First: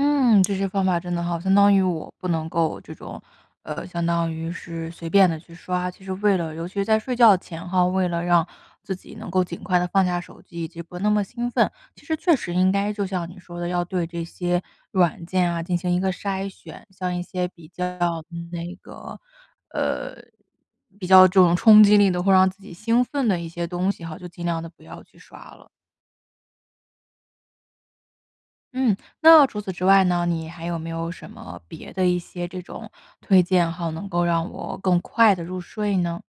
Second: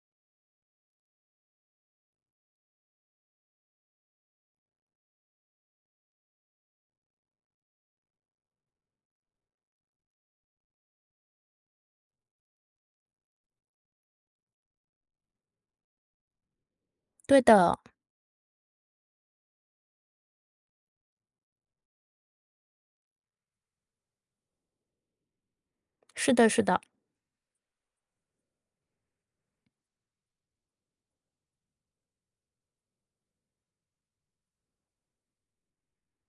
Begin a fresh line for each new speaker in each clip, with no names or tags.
嗯，这些方法真的好。相当于我，不能够，这种呃，相当于是随便地去刷。其实为了尤其是在睡觉前哈，为了让自己能够尽快地放下手机，以及不那么兴奋，其实确实应该就像你说的要对这些，软件啊，进行一个筛选，像一
对
些比
的。
较那个呃，比较这种冲击力的、会让自己兴奋的一些东西哈，就尽量地不要去刷了。
是的，是的。
嗯，那要除此之外呢，你还有没有什么别的一些这种，推荐号能够让我更快地入睡呢？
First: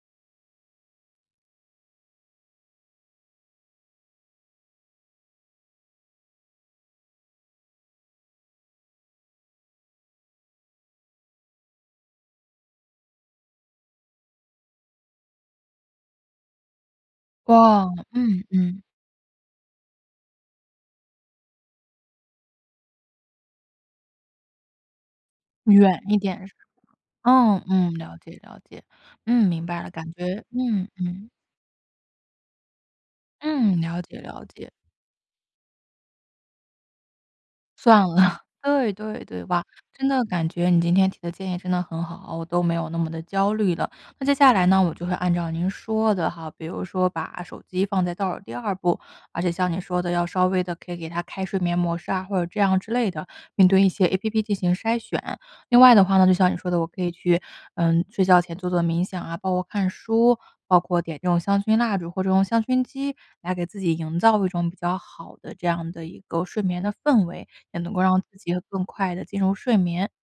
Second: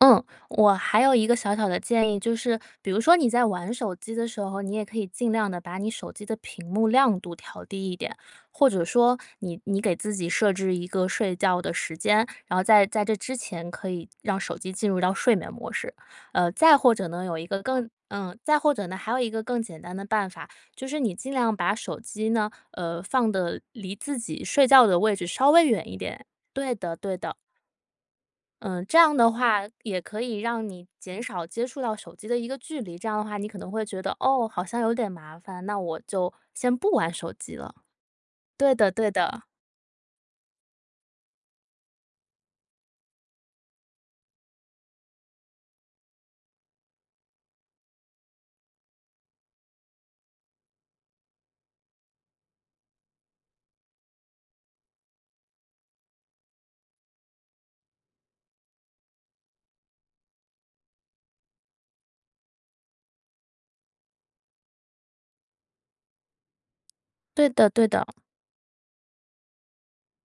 嗯。我还有一个小小的建议，就是，比如说你在玩手机的时候，你也可以尽量地把你手机的屏幕亮度调低一点，或者说你你给自己设置一个睡觉的时间，然后在在这之前可以，让手机进入到睡眠模式。呃，再或者呢，有一个
哇，
更呃，
嗯，
再或
嗯。
者呢，还有一个更简单的办法，就是你尽量把手机呢，呃，放得离自己睡觉的位置，稍微远一
远一
点。
点是吗？
对的，对的。
嗯，嗯，了解，了解，
嗯，这样的
嗯，
话，
明白了，
也
感
可以
觉
让你
嗯，
减
嗯。
少接触到手机的一个距离，这样的话你可能
嗯，
会
了
觉得，
解，了
哦，好
解。
像有点麻烦，那我就，先不玩手机了。
算了。
对
对，
的，对
对，对
的。
吧，真的感觉你今天提的建议真的很好，我都没有那么地焦虑了。那接下来呢，我就会按照您说的哈，比如说把手机放在倒数第2步，而且像你说的要稍微地可以给他开睡眠模式啊，或者这样之类的，并对一些 APP 进行筛选。另外的话呢，就像你说的，我可以去，嗯，睡觉前做做冥想啊，包括看书，包括点这种香薰蜡烛，或者用香薰机，来给自己营造一种比较好的这样的一个睡眠的氛围，
对的，
也
对
能够
的。
让自己更快地进入睡眠。